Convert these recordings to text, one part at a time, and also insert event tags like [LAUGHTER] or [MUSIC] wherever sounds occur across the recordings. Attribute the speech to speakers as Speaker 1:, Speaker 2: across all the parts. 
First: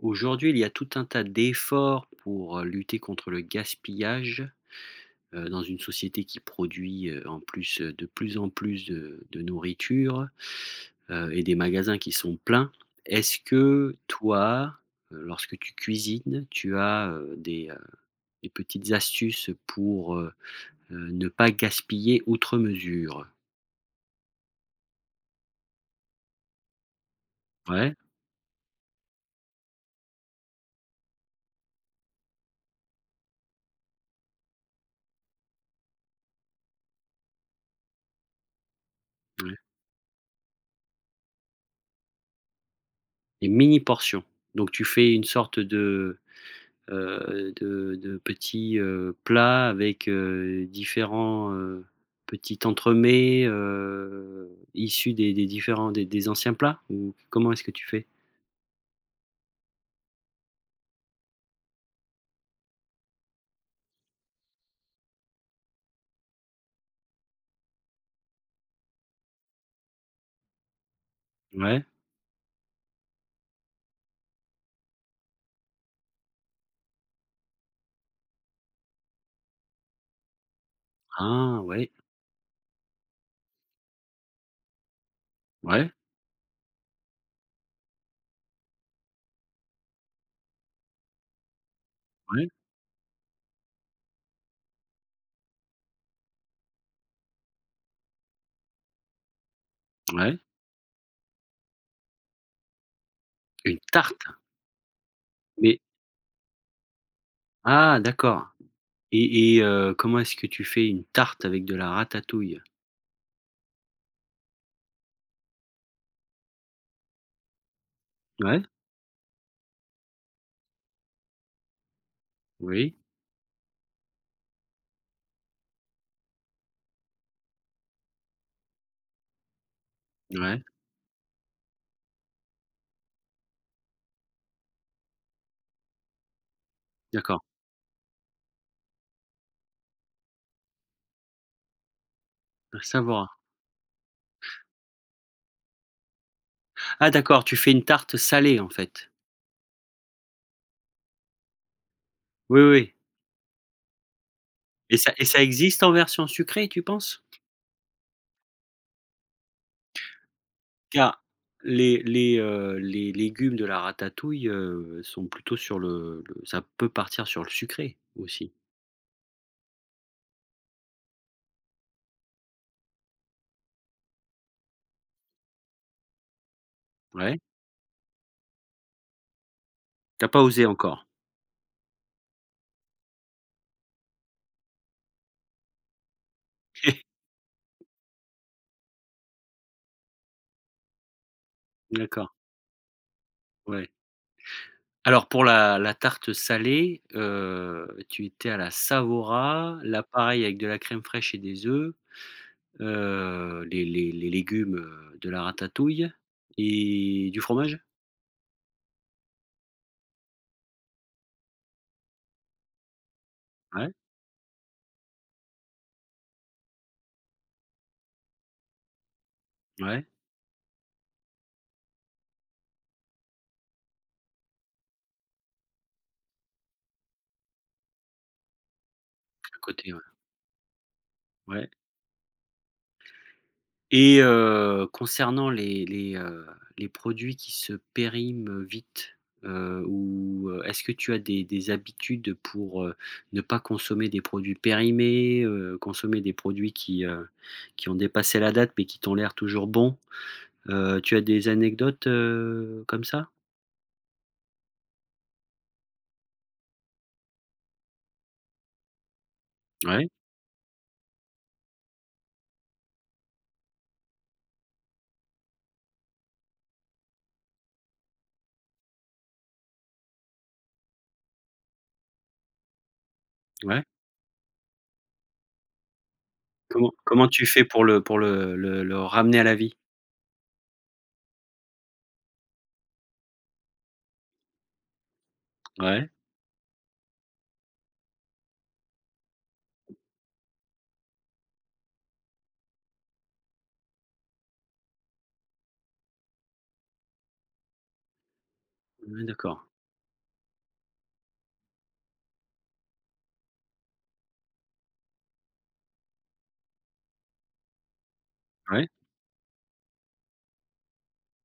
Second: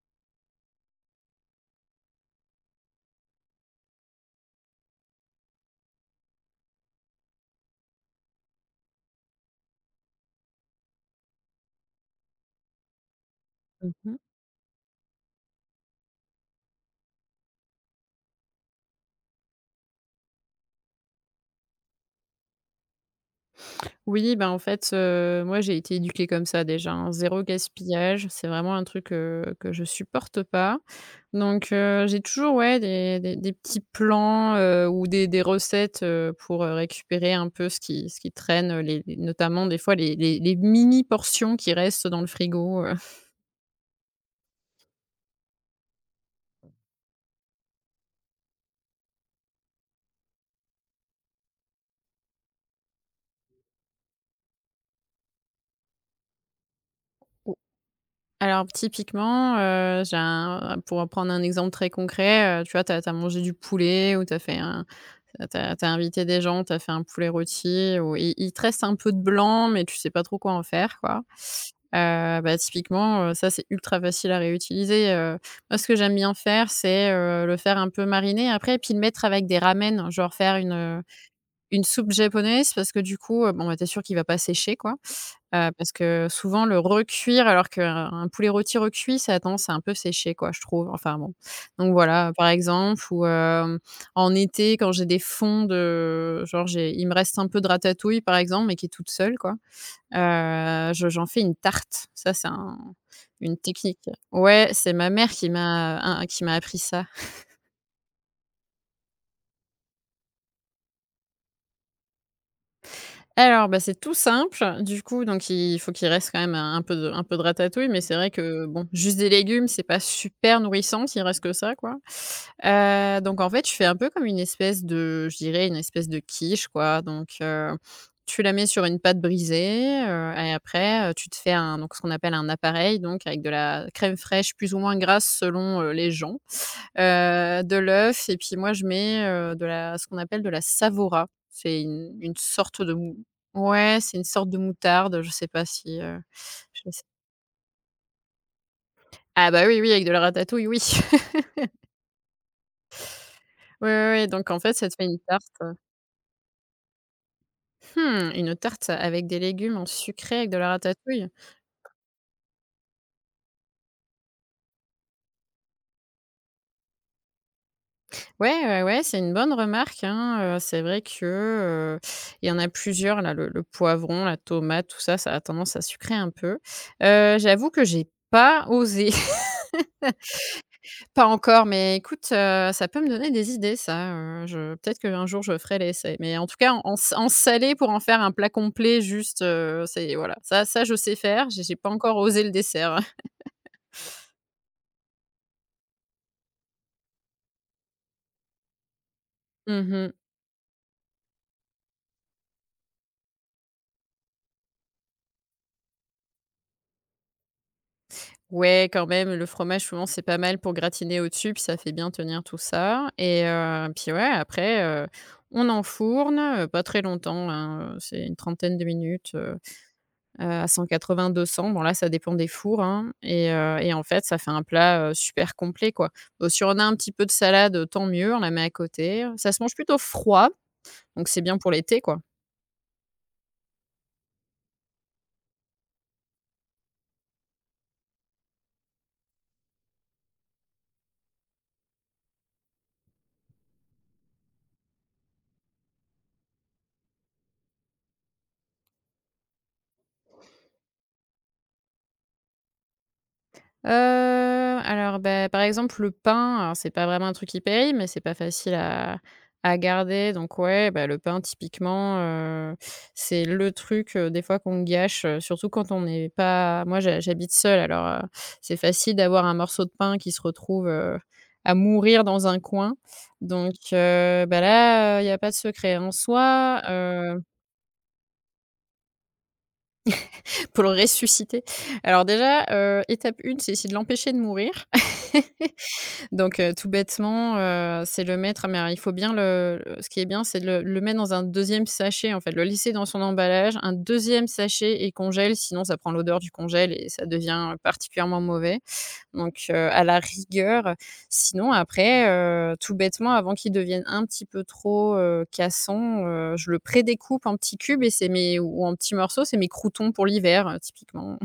Speaker 1: Aujourd'hui, il y a tout un tas d'efforts pour, lutter contre le gaspillage, dans une société qui produit, en plus, de plus en plus de nourriture, et des magasins qui sont pleins. Est-ce
Speaker 2: Mmh
Speaker 1: que
Speaker 2: mh.
Speaker 1: toi, lorsque tu cuisines, tu as, des petites astuces pour, ne pas gaspiller outre mesure?
Speaker 2: Oui, ben, en fait, moi j'ai été éduquée comme ça déjà, hein, 0
Speaker 1: Ouais,
Speaker 2: gaspillage. C'est vraiment un truc, que je supporte pas. Donc j'ai toujours, ouais, des petits plans, ou des recettes, pour, récupérer un peu ce qui traîne, les
Speaker 1: ouais,
Speaker 2: notamment des fois les mini portions qui restent dans le frigo.
Speaker 1: des mini portions. Donc tu fais une sorte de de petits, plats avec, différents, petits entremets, issus des différents des anciens plats? Ou comment est-ce que tu fais?
Speaker 2: Alors typiquement, j'ai un pour prendre un exemple très concret, tu vois, t'as as mangé du poulet ou t'as fait un tu as invité des gens, t'as fait un poulet rôti ou il te reste un peu de blanc, mais tu sais pas trop quoi en faire, quoi.
Speaker 1: Ouais.
Speaker 2: Bah, typiquement, ça, c'est ultra facile à réutiliser. Moi, ce que j'aime bien faire, c'est, le faire un peu mariner après et puis le mettre avec des ramen, genre faire une,
Speaker 1: Ah
Speaker 2: une
Speaker 1: ouais,
Speaker 2: soupe japonaise parce que du coup, bon, bah, tu sûr qu'il va pas sécher, quoi. Heu,
Speaker 1: ouais,
Speaker 2: parce que souvent le recuire alors qu'un poulet rôti recuit, ça a tendance à un peu sécher quoi, je trouve. Enfin bon, donc voilà, par
Speaker 1: ouais,
Speaker 2: exemple ou en été quand j'ai des fonds de genre j'ai il me reste un peu de ratatouille par exemple, mais qui est toute seule quoi,
Speaker 1: ouais.
Speaker 2: je j'en fais une tarte. Ça c'est un une
Speaker 1: Une
Speaker 2: technique.
Speaker 1: tarte?
Speaker 2: Ouais, c'est ma mère qui
Speaker 1: Mais
Speaker 2: m'a un qui m'a appris ça.
Speaker 1: ah d'accord. Et comment est-ce que tu fais une tarte avec de la ratatouille?
Speaker 2: Alors, bah, c'est tout simple. Du coup, donc il faut qu'il reste quand même un peu de ratatouille, mais c'est vrai
Speaker 1: Ouais,
Speaker 2: que, bon, juste des légumes, c'est pas super nourrissant s'il reste que ça, quoi.
Speaker 1: oui,
Speaker 2: Donc en fait, je fais un peu comme une espèce de je dirais une espèce de quiche, quoi. Donc, tu la mets sur une pâte brisée, et
Speaker 1: ouais,
Speaker 2: après, tu te fais un donc ce qu'on appelle un appareil, donc avec de la crème fraîche plus ou moins grasse selon, les gens.
Speaker 1: d'accord,
Speaker 2: De l'œuf et puis moi je mets, de la ce qu'on appelle de la savoura. C'est une
Speaker 1: un
Speaker 2: sorte de mou.
Speaker 1: Savoie.
Speaker 2: Ouais, c'est une sorte de moutarde, je sais pas si, je sais.
Speaker 1: Ah d'accord, tu fais une tarte salée en fait?
Speaker 2: Ah bah, oui, oui, avec de la ratatouille, oui. [LAUGHS]
Speaker 1: Oui, oui.
Speaker 2: Oui, oui, oui, donc en fait, ça te
Speaker 1: et
Speaker 2: fait
Speaker 1: ça
Speaker 2: une
Speaker 1: et ça
Speaker 2: tarte,
Speaker 1: existe en version sucrée, tu penses?
Speaker 2: mmh, une tarte avec des légumes en sucré avec de la
Speaker 1: Car
Speaker 2: ratatouille.
Speaker 1: les les légumes de la ratatouille, sont plutôt sur le ça peut partir sur le sucré aussi.
Speaker 2: Ouais, ouais, ouais, c'est une bonne remarque, hein, c'est vrai que, heu, il y en a plusieurs là, le poivron, la tomate, tout ça, ça a tendance à sucrer un peu.
Speaker 1: Ouais?
Speaker 2: J'avoue que j'ai pas osé.
Speaker 1: T'as pas osé encore?
Speaker 2: Pas encore, mais écoute, ça peut me donner des idées ça, je peut-être qu'un jour je ferai l'essai. Mais en tout cas, en en
Speaker 1: [LAUGHS]
Speaker 2: s en salé pour en faire un plat complet juste, c'est voilà, ça je sais faire, j'ai pas encore
Speaker 1: D'accord,
Speaker 2: osé le dessert. [LAUGHS]
Speaker 1: ouais. Alors pour la tarte salée, tu étais à la Savoura, là
Speaker 2: Mmh.
Speaker 1: pareil avec de la crème fraîche et des œufs, les légumes, de la ratatouille et du fromage?
Speaker 2: Ouais, quand même, le fromage souvent c'est pas mal pour gratiner au-dessus, puis ça fait bien tenir tout ça et
Speaker 1: Ouais,
Speaker 2: puis ouais après, on enfourne, pas très longtemps, hein, c'est une trentaine de minutes,
Speaker 1: ouais,
Speaker 2: à 180-200. Bon là, ça dépend des fours, hein et en fait, ça fait un plat, super complet, quoi. Si on a un petit peu de salade, tant mieux, on la met à côté. Ça
Speaker 1: à
Speaker 2: se mange
Speaker 1: côté,
Speaker 2: plutôt
Speaker 1: ouais.
Speaker 2: froid, donc c'est bien
Speaker 1: Ouais.
Speaker 2: pour l'été, quoi.
Speaker 1: Et concernant les produits qui se périment vite, ou est-ce que tu as des habitudes pour, ne pas consommer des produits périmés, consommer des produits qui ont dépassé la date mais qui t'ont l'air toujours bons? Tu as des anecdotes, comme ça?
Speaker 2: Heu, alors, bah, par exemple, le pain, alors c'est pas vraiment un truc qui périt, mais c'est pas facile à
Speaker 1: Ouais,
Speaker 2: garder donc ouais, bah, le pain typiquement, c'est le truc, des fois qu'on gâche, surtout quand on est pas. Moi, j'habite seule alors, c'est facile d'avoir un morceau de pain qui se retrouve, à mourir dans un coin donc
Speaker 1: ouais.
Speaker 2: bah, là, il y a pas de secret en soi,
Speaker 1: Comment comment
Speaker 2: heu,
Speaker 1: tu fais pour le pour le ramener à la vie?
Speaker 2: [LAUGHS] Pour le ressusciter. Alors déjà, étape une, c'est essayer de l'empêcher de mourir.
Speaker 1: Ouais.
Speaker 2: [LAUGHS] Donc tout bêtement, c'est le mettre mais il faut bien ce qui est bien, c'est de le mettre dans un deuxième sachet, en fait, le laisser dans son emballage, un deuxième sachet et congèle, sinon ça prend l'odeur du congèle et ça devient particulièrement mauvais.
Speaker 1: Ouais, d'accord.
Speaker 2: Donc à la rigueur, sinon après, tout bêtement, avant qu'il devienne un petit peu trop, cassant, je le prédécoupe en petits cubes et c'est mes ou
Speaker 1: Ouais.
Speaker 2: en petits morceaux, c'est mes croûtons pour l'hiver, typiquement.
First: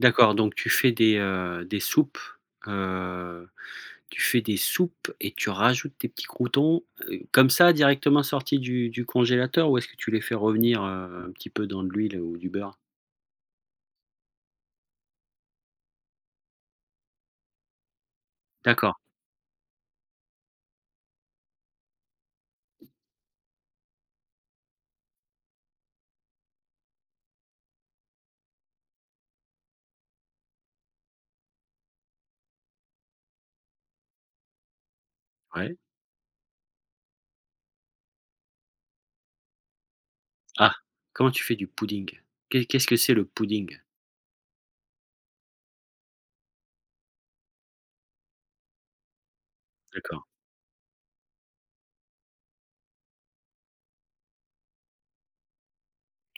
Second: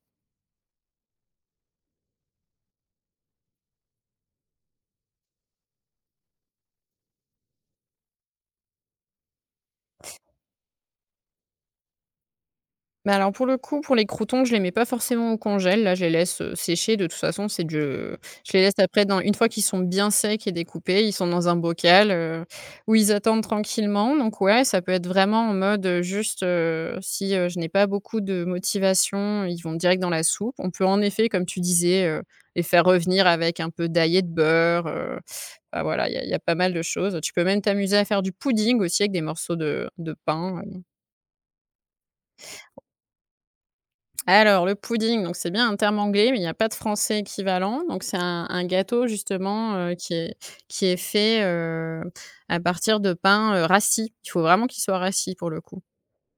Speaker 1: D'accord, donc tu fais des soupes, heu, tu fais des soupes et tu rajoutes tes petits croûtons, comme ça directement sortis du congélateur, ou est-ce que tu les fais revenir, un petit peu dans de l'huile ou du beurre?
Speaker 2: Mais alors pour le coup, pour les croûtons, je les mets pas forcément au congèle. Là, je les laisse, sécher. De toute façon, c'est du je les laisse
Speaker 1: D'accord,
Speaker 2: après dans une fois qu'ils sont bien secs et découpés, ils sont dans un bocal, où ils attendent tranquillement. Donc ouais, ça peut être vraiment en mode, juste, si, je n'ai pas beaucoup de motivation, ils vont direct dans la soupe. On peut en effet, comme tu disais, les faire revenir avec un peu d'ail et de beurre,
Speaker 1: ouais.
Speaker 2: enfin voilà, il y a pas mal de choses. Tu peux même t'amuser à faire du pudding aussi avec des morceaux de pain.
Speaker 1: Ah! Comment tu fais du pudding? Qu'est-ce que c'est le pudding?
Speaker 2: Alors le pudding, donc c'est bien un terme anglais, mais il n'y a pas de français équivalent. Donc c'est un gâteau justement, qui
Speaker 1: D'accord,
Speaker 2: est qui est fait, à partir de pain, rassis. Il faut vraiment qu'il soit rassis pour le coup.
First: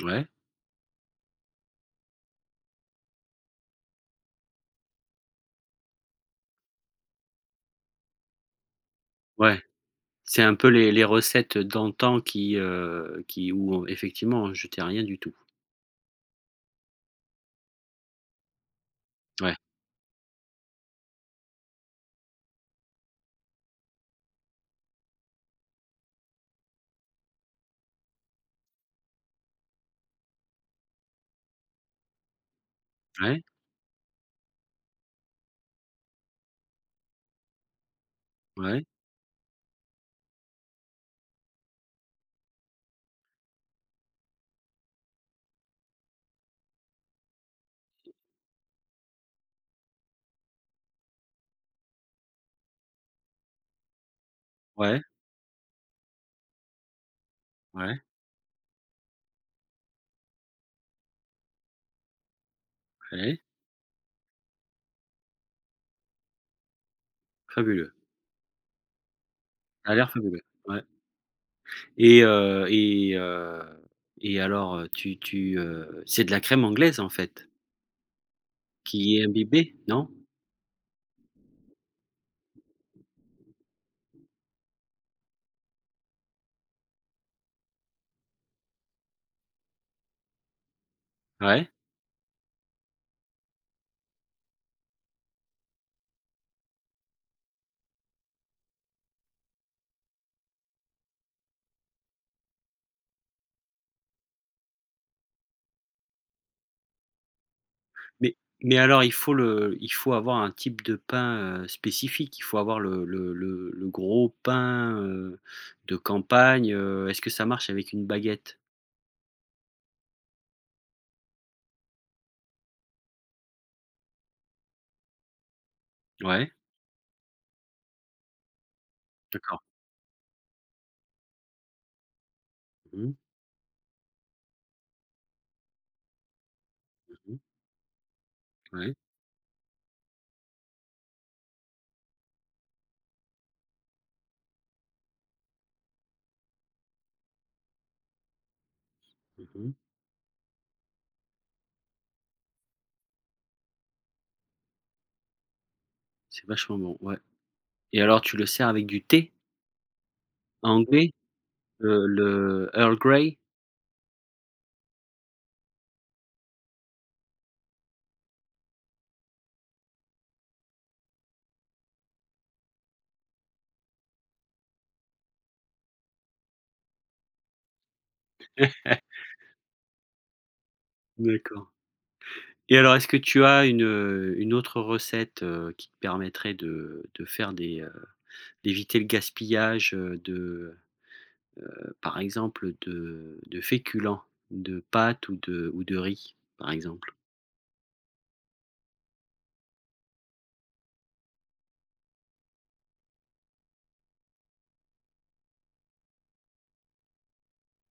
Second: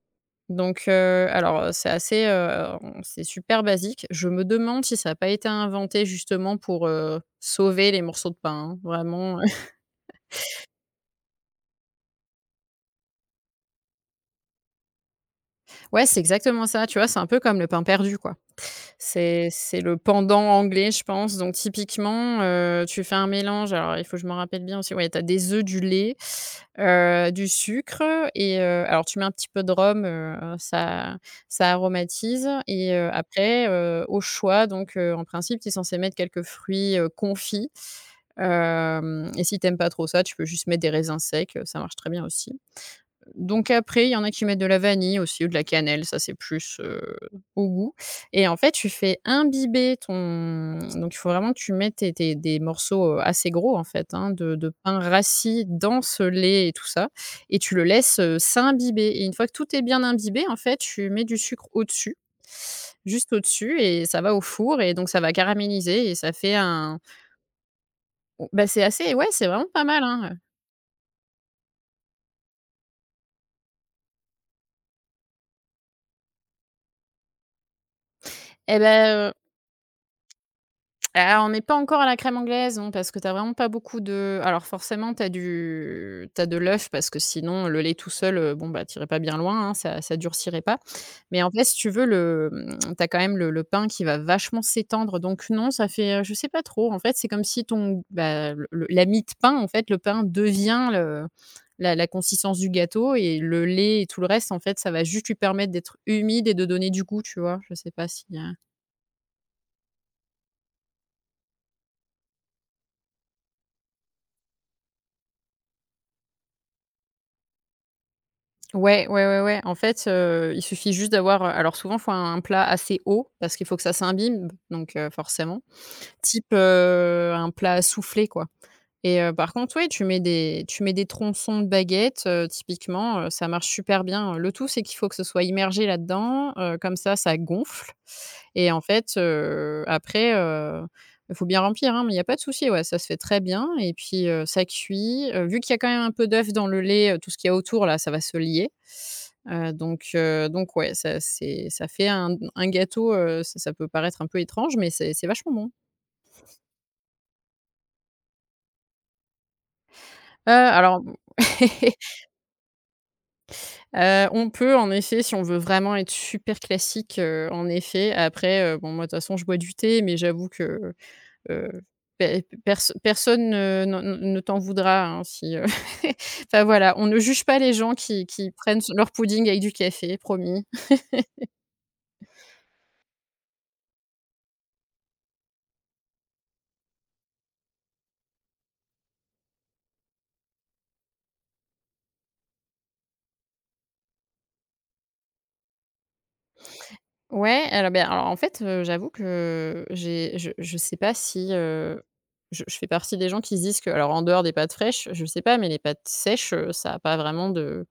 Speaker 1: ouais,
Speaker 2: Donc, alors, c'est super basique. Je me demande si ça n'a pas été inventé justement pour, sauver les morceaux de pain, hein. Vraiment,
Speaker 1: ouais. C'est un peu les recettes d'antan qui où effectivement je t'ai rien du tout.
Speaker 2: [LAUGHS] ouais, c'est exactement ça, tu vois? C'est un peu comme le pain perdu, quoi. C'est
Speaker 1: Ouais,
Speaker 2: c'est le pendant anglais, je pense. Donc typiquement, tu fais un mélange alors il faut que je me rappelle bien aussi, ouais, tu as des œufs, du lait, du sucre et alors tu mets un petit peu de rhum, ça aromatise et
Speaker 1: ouais,
Speaker 2: après, au choix donc en principe, tu es censé mettre quelques fruits, confits,
Speaker 1: ouais,
Speaker 2: hem et si tu aimes pas trop ça, tu peux juste mettre des raisins secs, ça marche très bien aussi. Donc après, il y en a qui mettent de la vanille aussi ou de la cannelle, ça c'est plus, au goût et en fait, tu fais imbiber ton donc il faut vraiment que tu mettes tes tes des morceaux, assez gros, en fait, hein, de
Speaker 1: ouais,
Speaker 2: pain rassis dans ce lait et tout ça et tu le
Speaker 1: ouais,
Speaker 2: laisses, s'imbiber et une fois que tout est bien imbibé, en fait, tu mets du sucre au-dessus, juste
Speaker 1: ouais,
Speaker 2: au-dessus et ça va au four et donc ça va caraméliser et ça fait un.
Speaker 1: fabuleux.
Speaker 2: Oh, bah, c'est assez ouais, c'est vraiment pas
Speaker 1: Ça a
Speaker 2: mal,
Speaker 1: l'air
Speaker 2: hein,
Speaker 1: fabuleux, ouais. Et heu et heu et alors, tu c'est de la crème anglaise, en fait,
Speaker 2: et
Speaker 1: qui est
Speaker 2: bah,
Speaker 1: imbibée, non?
Speaker 2: ah, on n'est pas encore à la crème anglaise, non, parce que tu as vraiment pas beaucoup de, alors forcément tu as du t'as de l'œuf parce que sinon le lait tout seul, bon, bah, t'irais pas bien loin, hein, ça durcirait pas. Mais en fait,
Speaker 1: Ouais,
Speaker 2: si tu veux tu as quand même le pain qui va vachement s'étendre donc non, ça fait, je sais pas trop. En fait, c'est comme si ton bah, le la mie de pain, en fait, le pain devient le la la consistance du gâteau et le lait et tout le reste, en fait, ça va juste lui permettre d'être humide et de donner du goût, tu vois? Je sais pas si,
Speaker 1: mais alors il faut le. Il faut avoir un type de pain, spécifique, il faut avoir le gros pain, de campagne, est-ce que ça marche avec une baguette?
Speaker 2: ouais, ouais, ouais, ouais. En fait, il suffit juste d'avoir, alors souvent, faut un plat assez haut parce qu'il faut que ça s'imbibe donc forcément.
Speaker 1: Ouais,
Speaker 2: Type, un plat soufflé, quoi. Et par
Speaker 1: d'accord.
Speaker 2: contre, oui, tu mets des tronçons de baguettes,
Speaker 1: Mmh mh,
Speaker 2: typiquement, ça marche super bien. Le tout, c'est qu'il faut que ce soit immergé là-dedans, comme ça,
Speaker 1: mmh,
Speaker 2: ça gonfle et en
Speaker 1: ouais,
Speaker 2: fait, après, il faut bien remplir, hein, mais il y a pas de souci, ouais, ça se fait très bien et puis, ça cuit, vu qu'il y a quand même un peu d'œuf dans le lait, tout ce qu'il y a autour là, ça va se lier,
Speaker 1: mmh mmh.
Speaker 2: donc ouais, ça fait un gâteau, ça peut paraître un peu étrange, mais c'est vachement bon.
Speaker 1: C'est vachement bon, ouais, et alors tu le sers avec du thé
Speaker 2: Alors.
Speaker 1: anglais?
Speaker 2: [LAUGHS]
Speaker 1: Le Earl Grey?
Speaker 2: On peut en effet, si on veut vraiment être super classique, en effet. Après, bon moi de toute façon je bois du thé, mais j'avoue que, heu, pe perso personne ne t'en voudra, hein, si, [LAUGHS] enfin voilà, on ne juge pas les gens qui prennent leur
Speaker 1: [LAUGHS]
Speaker 2: pudding avec du café, promis.
Speaker 1: D'accord. Et alors, est-ce que tu as une autre recette, qui te permettrait de faire des, d'éviter le gaspillage, par exemple, de féculents, de pâtes ou de riz, par exemple?
Speaker 2: Ouais, alors, ben, alors, en fait, j'avoue que j'ai je sais pas si, heu, je fais partie des gens qui se disent que alors en dehors des pâtes fraîches, je sais pas, mais les pâtes sèches, ça a pas vraiment de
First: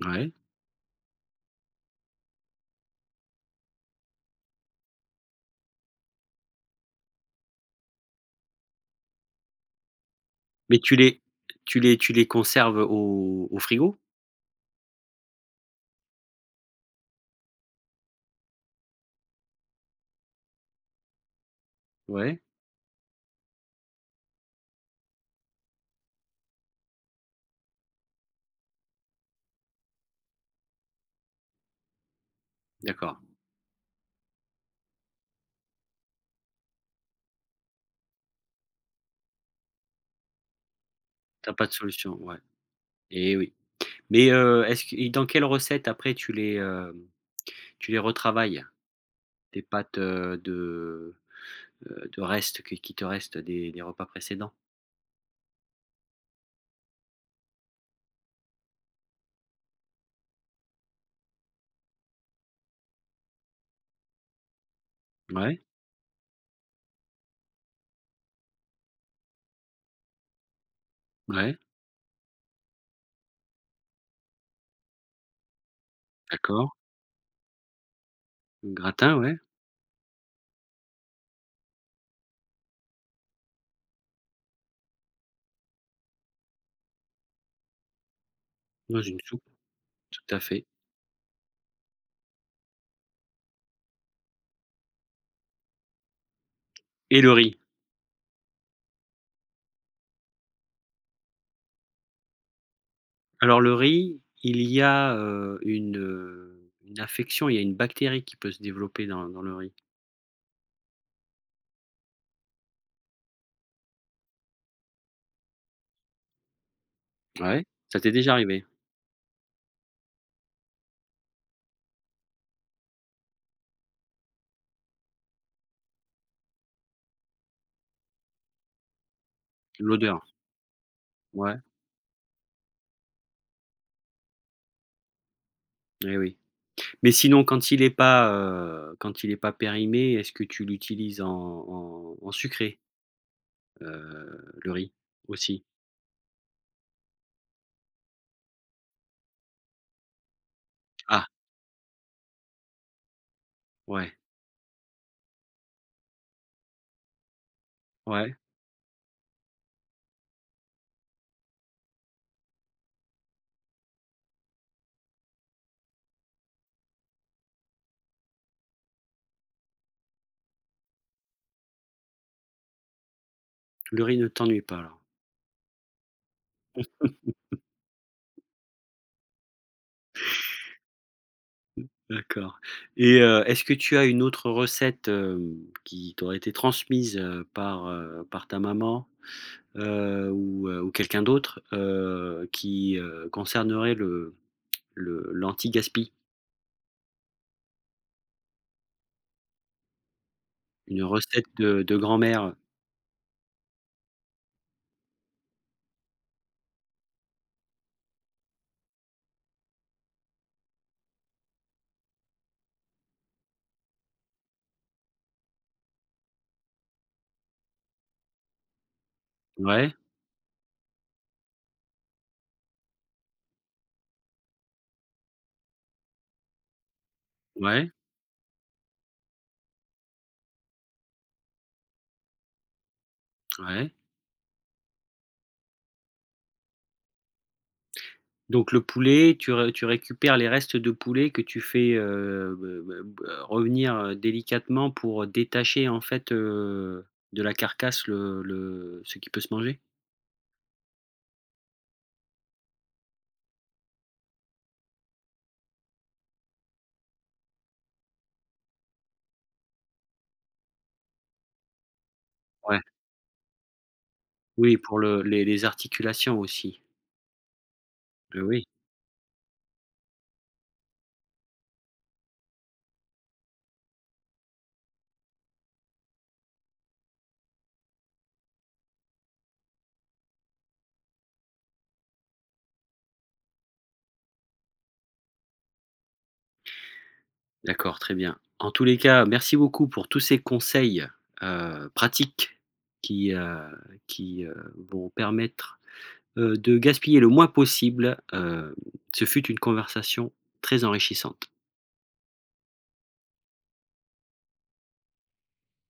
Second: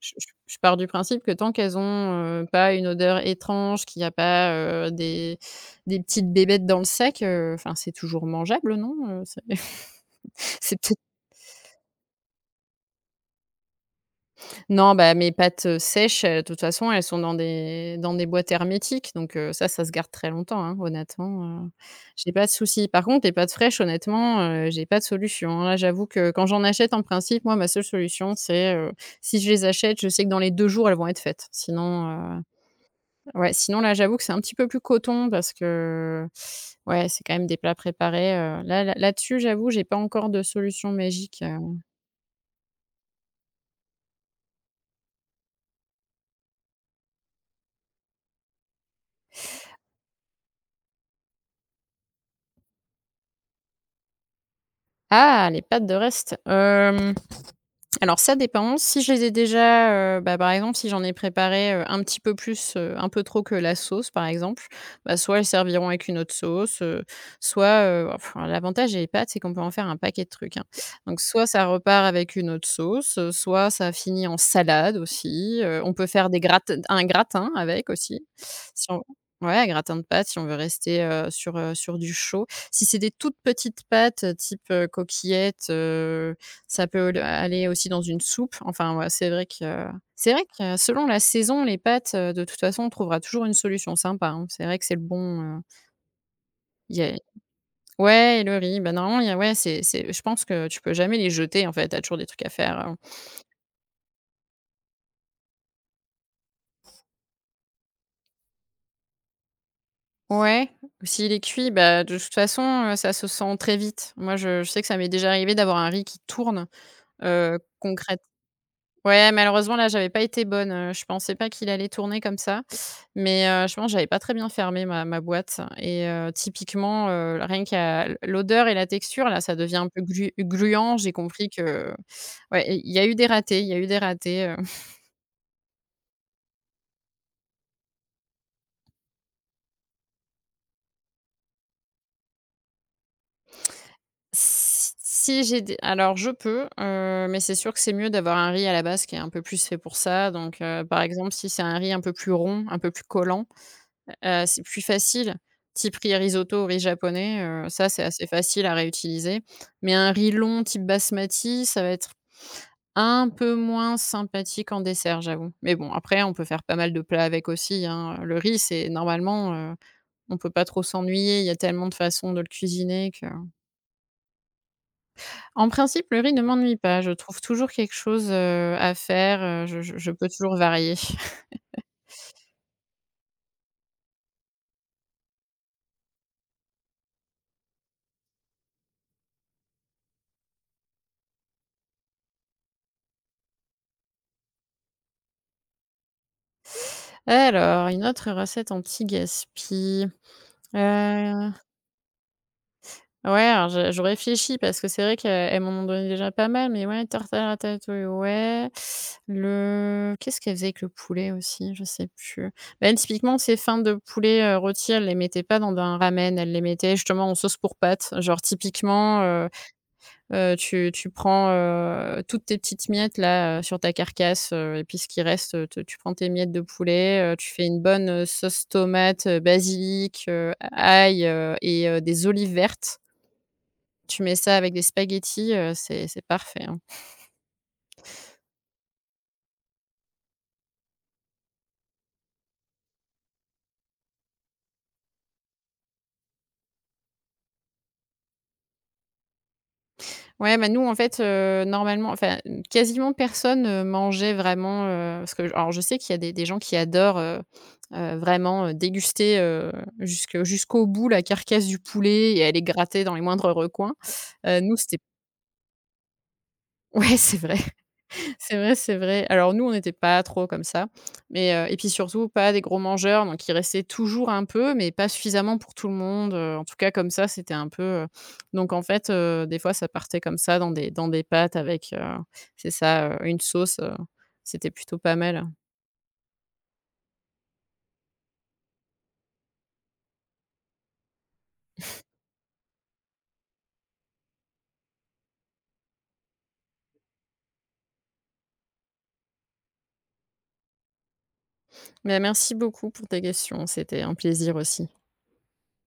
Speaker 2: je je
Speaker 1: Ouais.
Speaker 2: je pars du principe que tant qu'elles ont, pas une odeur étrange, qu'il y a pas, des petites bébêtes dans le sac, enfin c'est toujours mangeable, non? C'est [LAUGHS]
Speaker 1: Mais
Speaker 2: c'est
Speaker 1: tu les. Tu les conserves au au frigo?
Speaker 2: non, bah, mes pâtes, sèches, de toute façon, elles sont dans des boîtes hermétiques, donc ça, ça se garde très longtemps, hein, honnêtement, j'ai
Speaker 1: Ouais,
Speaker 2: pas de souci. Par contre, les pâtes fraîches, honnêtement, j'ai pas de solution, hein. Là, j'avoue que quand j'en achète, en principe, moi, ma seule solution, c'est si je les achète, je sais que dans les 2 jours, elles vont être faites. Sinon,
Speaker 1: d'accord.
Speaker 2: ouais, sinon, là, j'avoue que c'est un petit peu plus coton parce que, ouais, c'est quand même des plats préparés, là là là-dessus, j'avoue, j'ai pas encore de solution magique,
Speaker 1: T'as pas de
Speaker 2: heu.
Speaker 1: solution, ouais. Et oui. Mais, est-ce que et dans quelle recette après tu les, tu les retravailles? Tes pâtes, de restes qui te restent des repas précédents?
Speaker 2: Ah, les pâtes de reste, hem. Alors ça dépend. Si je les ai déjà, bah, par exemple, si j'en ai préparé, un petit peu plus, un peu trop que la sauce, par exemple, bah, soit elles
Speaker 1: Ouais,
Speaker 2: serviront avec une autre sauce, soit, enfin, l'avantage des pâtes, c'est qu'on peut en faire un paquet de trucs, hein. Donc soit
Speaker 1: ouais,
Speaker 2: ça repart avec une autre sauce, soit ça finit en salade aussi, on peut faire des
Speaker 1: d'accord.
Speaker 2: grate un gratin avec aussi,
Speaker 1: Un
Speaker 2: si on
Speaker 1: Gratin, ouais.
Speaker 2: ouais, un gratin de pâtes si on veut rester, sur du chaud. Si c'est des toutes petites pâtes, type, coquillettes, ça peut le aller aussi dans une soupe. Enfin,
Speaker 1: Dans
Speaker 2: ouais,
Speaker 1: une soupe,
Speaker 2: c'est
Speaker 1: tout à
Speaker 2: vrai
Speaker 1: fait.
Speaker 2: que selon la saison, les pâtes, de toute façon, on trouvera toujours une solution sympa, hein. C'est vrai que c'est le bon, il y a
Speaker 1: Et le riz?
Speaker 2: ouais et le riz, bah, normalement, il y a ouais, c'est je pense que tu peux jamais les jeter, en fait, t'as toujours des trucs à faire, heu.
Speaker 1: Alors le riz, il y a, une affection, il y a une bactérie qui peut se développer dans dans le riz.
Speaker 2: Ouais, s'il est cuit, bah, de toute façon, ça se sent très vite. Moi, je sais que ça m'est déjà arrivé d'avoir un riz qui tourne,
Speaker 1: Ouais, ça t'est
Speaker 2: concrètement.
Speaker 1: déjà arrivé?
Speaker 2: Ouais, malheureusement, là, j'avais pas été bonne, je pensais pas qu'il allait tourner comme ça, mais je pense que j'avais pas très bien fermé ma boîte et typiquement, rien qu'à l'odeur et la texture, là, ça devient un peu
Speaker 1: L'odeur?
Speaker 2: gluant. J'ai compris
Speaker 1: Ouais,
Speaker 2: que ouais, il y a eu des ratés, il y a eu des ratés.
Speaker 1: eh oui. Mais sinon quand il n'est pas, quand il est pas périmé, est-ce que tu l'utilises en en sucré,
Speaker 2: [LAUGHS]
Speaker 1: le riz,
Speaker 2: Si si j'ai
Speaker 1: aussi?
Speaker 2: des alors je peux, mais c'est sûr que c'est mieux d'avoir un riz à la base qui est un peu plus fait pour ça, donc par
Speaker 1: Ah,
Speaker 2: exemple, si c'est un riz un peu plus rond, un peu plus collant,
Speaker 1: ouais,
Speaker 2: C'est plus facile, type riz risotto, riz japonais, ça c'est assez
Speaker 1: ouais.
Speaker 2: facile à réutiliser. Mais un riz long type basmati, ça va être un peu moins sympathique en dessert, j'avoue. Mais bon, après on peut faire pas mal de plats avec aussi, hein. Le riz, c'est normalement, on peut pas trop s'ennuyer, il y a tellement de façons de le cuisiner que
Speaker 1: Le riz ne t'ennuie pas alors?
Speaker 2: en principe, le riz ne m'ennuie pas, je trouve toujours quelque chose, à faire, heu, je peux toujours varier.
Speaker 1: D'accord. Et est-ce que tu as une autre recette, qui t'aurait été transmise, par ta maman, ou quelqu'un d'autre, qui, concernerait le l'anti-gaspi?
Speaker 2: [LAUGHS] Alors, une autre recette anti-gaspi, heu.
Speaker 1: Une recette de grand-mère?
Speaker 2: Ouais, alors je réfléchis parce que c'est vrai qu'elles m'en ont donné déjà pas mal, mais ouais, tarte à la ratatouille, ouais. Le qu'est-ce qu'elle faisait avec le poulet aussi? Je sais plus. Ben, typiquement, ces fins de poulet, rôti, elle les mettait pas dans un ramen, elle les mettait justement en sauce pour pâtes. Genre typiquement, heu
Speaker 1: Ouais,
Speaker 2: heu, tu tu prends, toutes tes petites miettes là, sur ta carcasse, et puis ce qui reste, te tu prends tes miettes de poulet, tu fais une
Speaker 1: ouais,
Speaker 2: bonne, sauce tomate, basilic, ail, et des olives vertes.
Speaker 1: ouais.
Speaker 2: Tu mets ça avec des spaghettis, c'est parfait, hein.
Speaker 1: Donc le poulet, tu récupères les restes de poulet que tu fais, be b revenir, délicatement pour détacher en fait, de la carcasse le ce qui peut se manger?
Speaker 2: Ouais, bah, nous, en fait, normalement, enfin, quasiment personne, mangeait vraiment, parce que alors je sais qu'il y a des gens qui adorent, vraiment, déguster, jusque jusqu'au bout la carcasse du poulet et aller
Speaker 1: Ouais.
Speaker 2: gratter dans les moindres recoins. Nous,
Speaker 1: Oui, pour
Speaker 2: c'était
Speaker 1: le les articulations aussi.
Speaker 2: [LAUGHS] ouais, c'est vrai. C'est
Speaker 1: Oui,
Speaker 2: vrai, c'est vrai. Alors nous, on n'était pas trop comme ça, mais et puis surtout pas des gros mangeurs, donc il restait toujours un peu, mais pas suffisamment pour tout le monde, en tout cas comme ça, c'était un peu, donc en fait, des fois, ça partait comme ça dans des pâtes avec, c'est ça, une sauce, c'était plutôt pas mal.
Speaker 1: d'accord, très bien. En tous les cas, merci beaucoup pour tous ces conseils, pratiques qui, qui, heu, vont permettre, de gaspiller le moins possible. Ce fut une conversation très enrichissante.
Speaker 2: Mais merci beaucoup pour tes questions, c'était un plaisir aussi.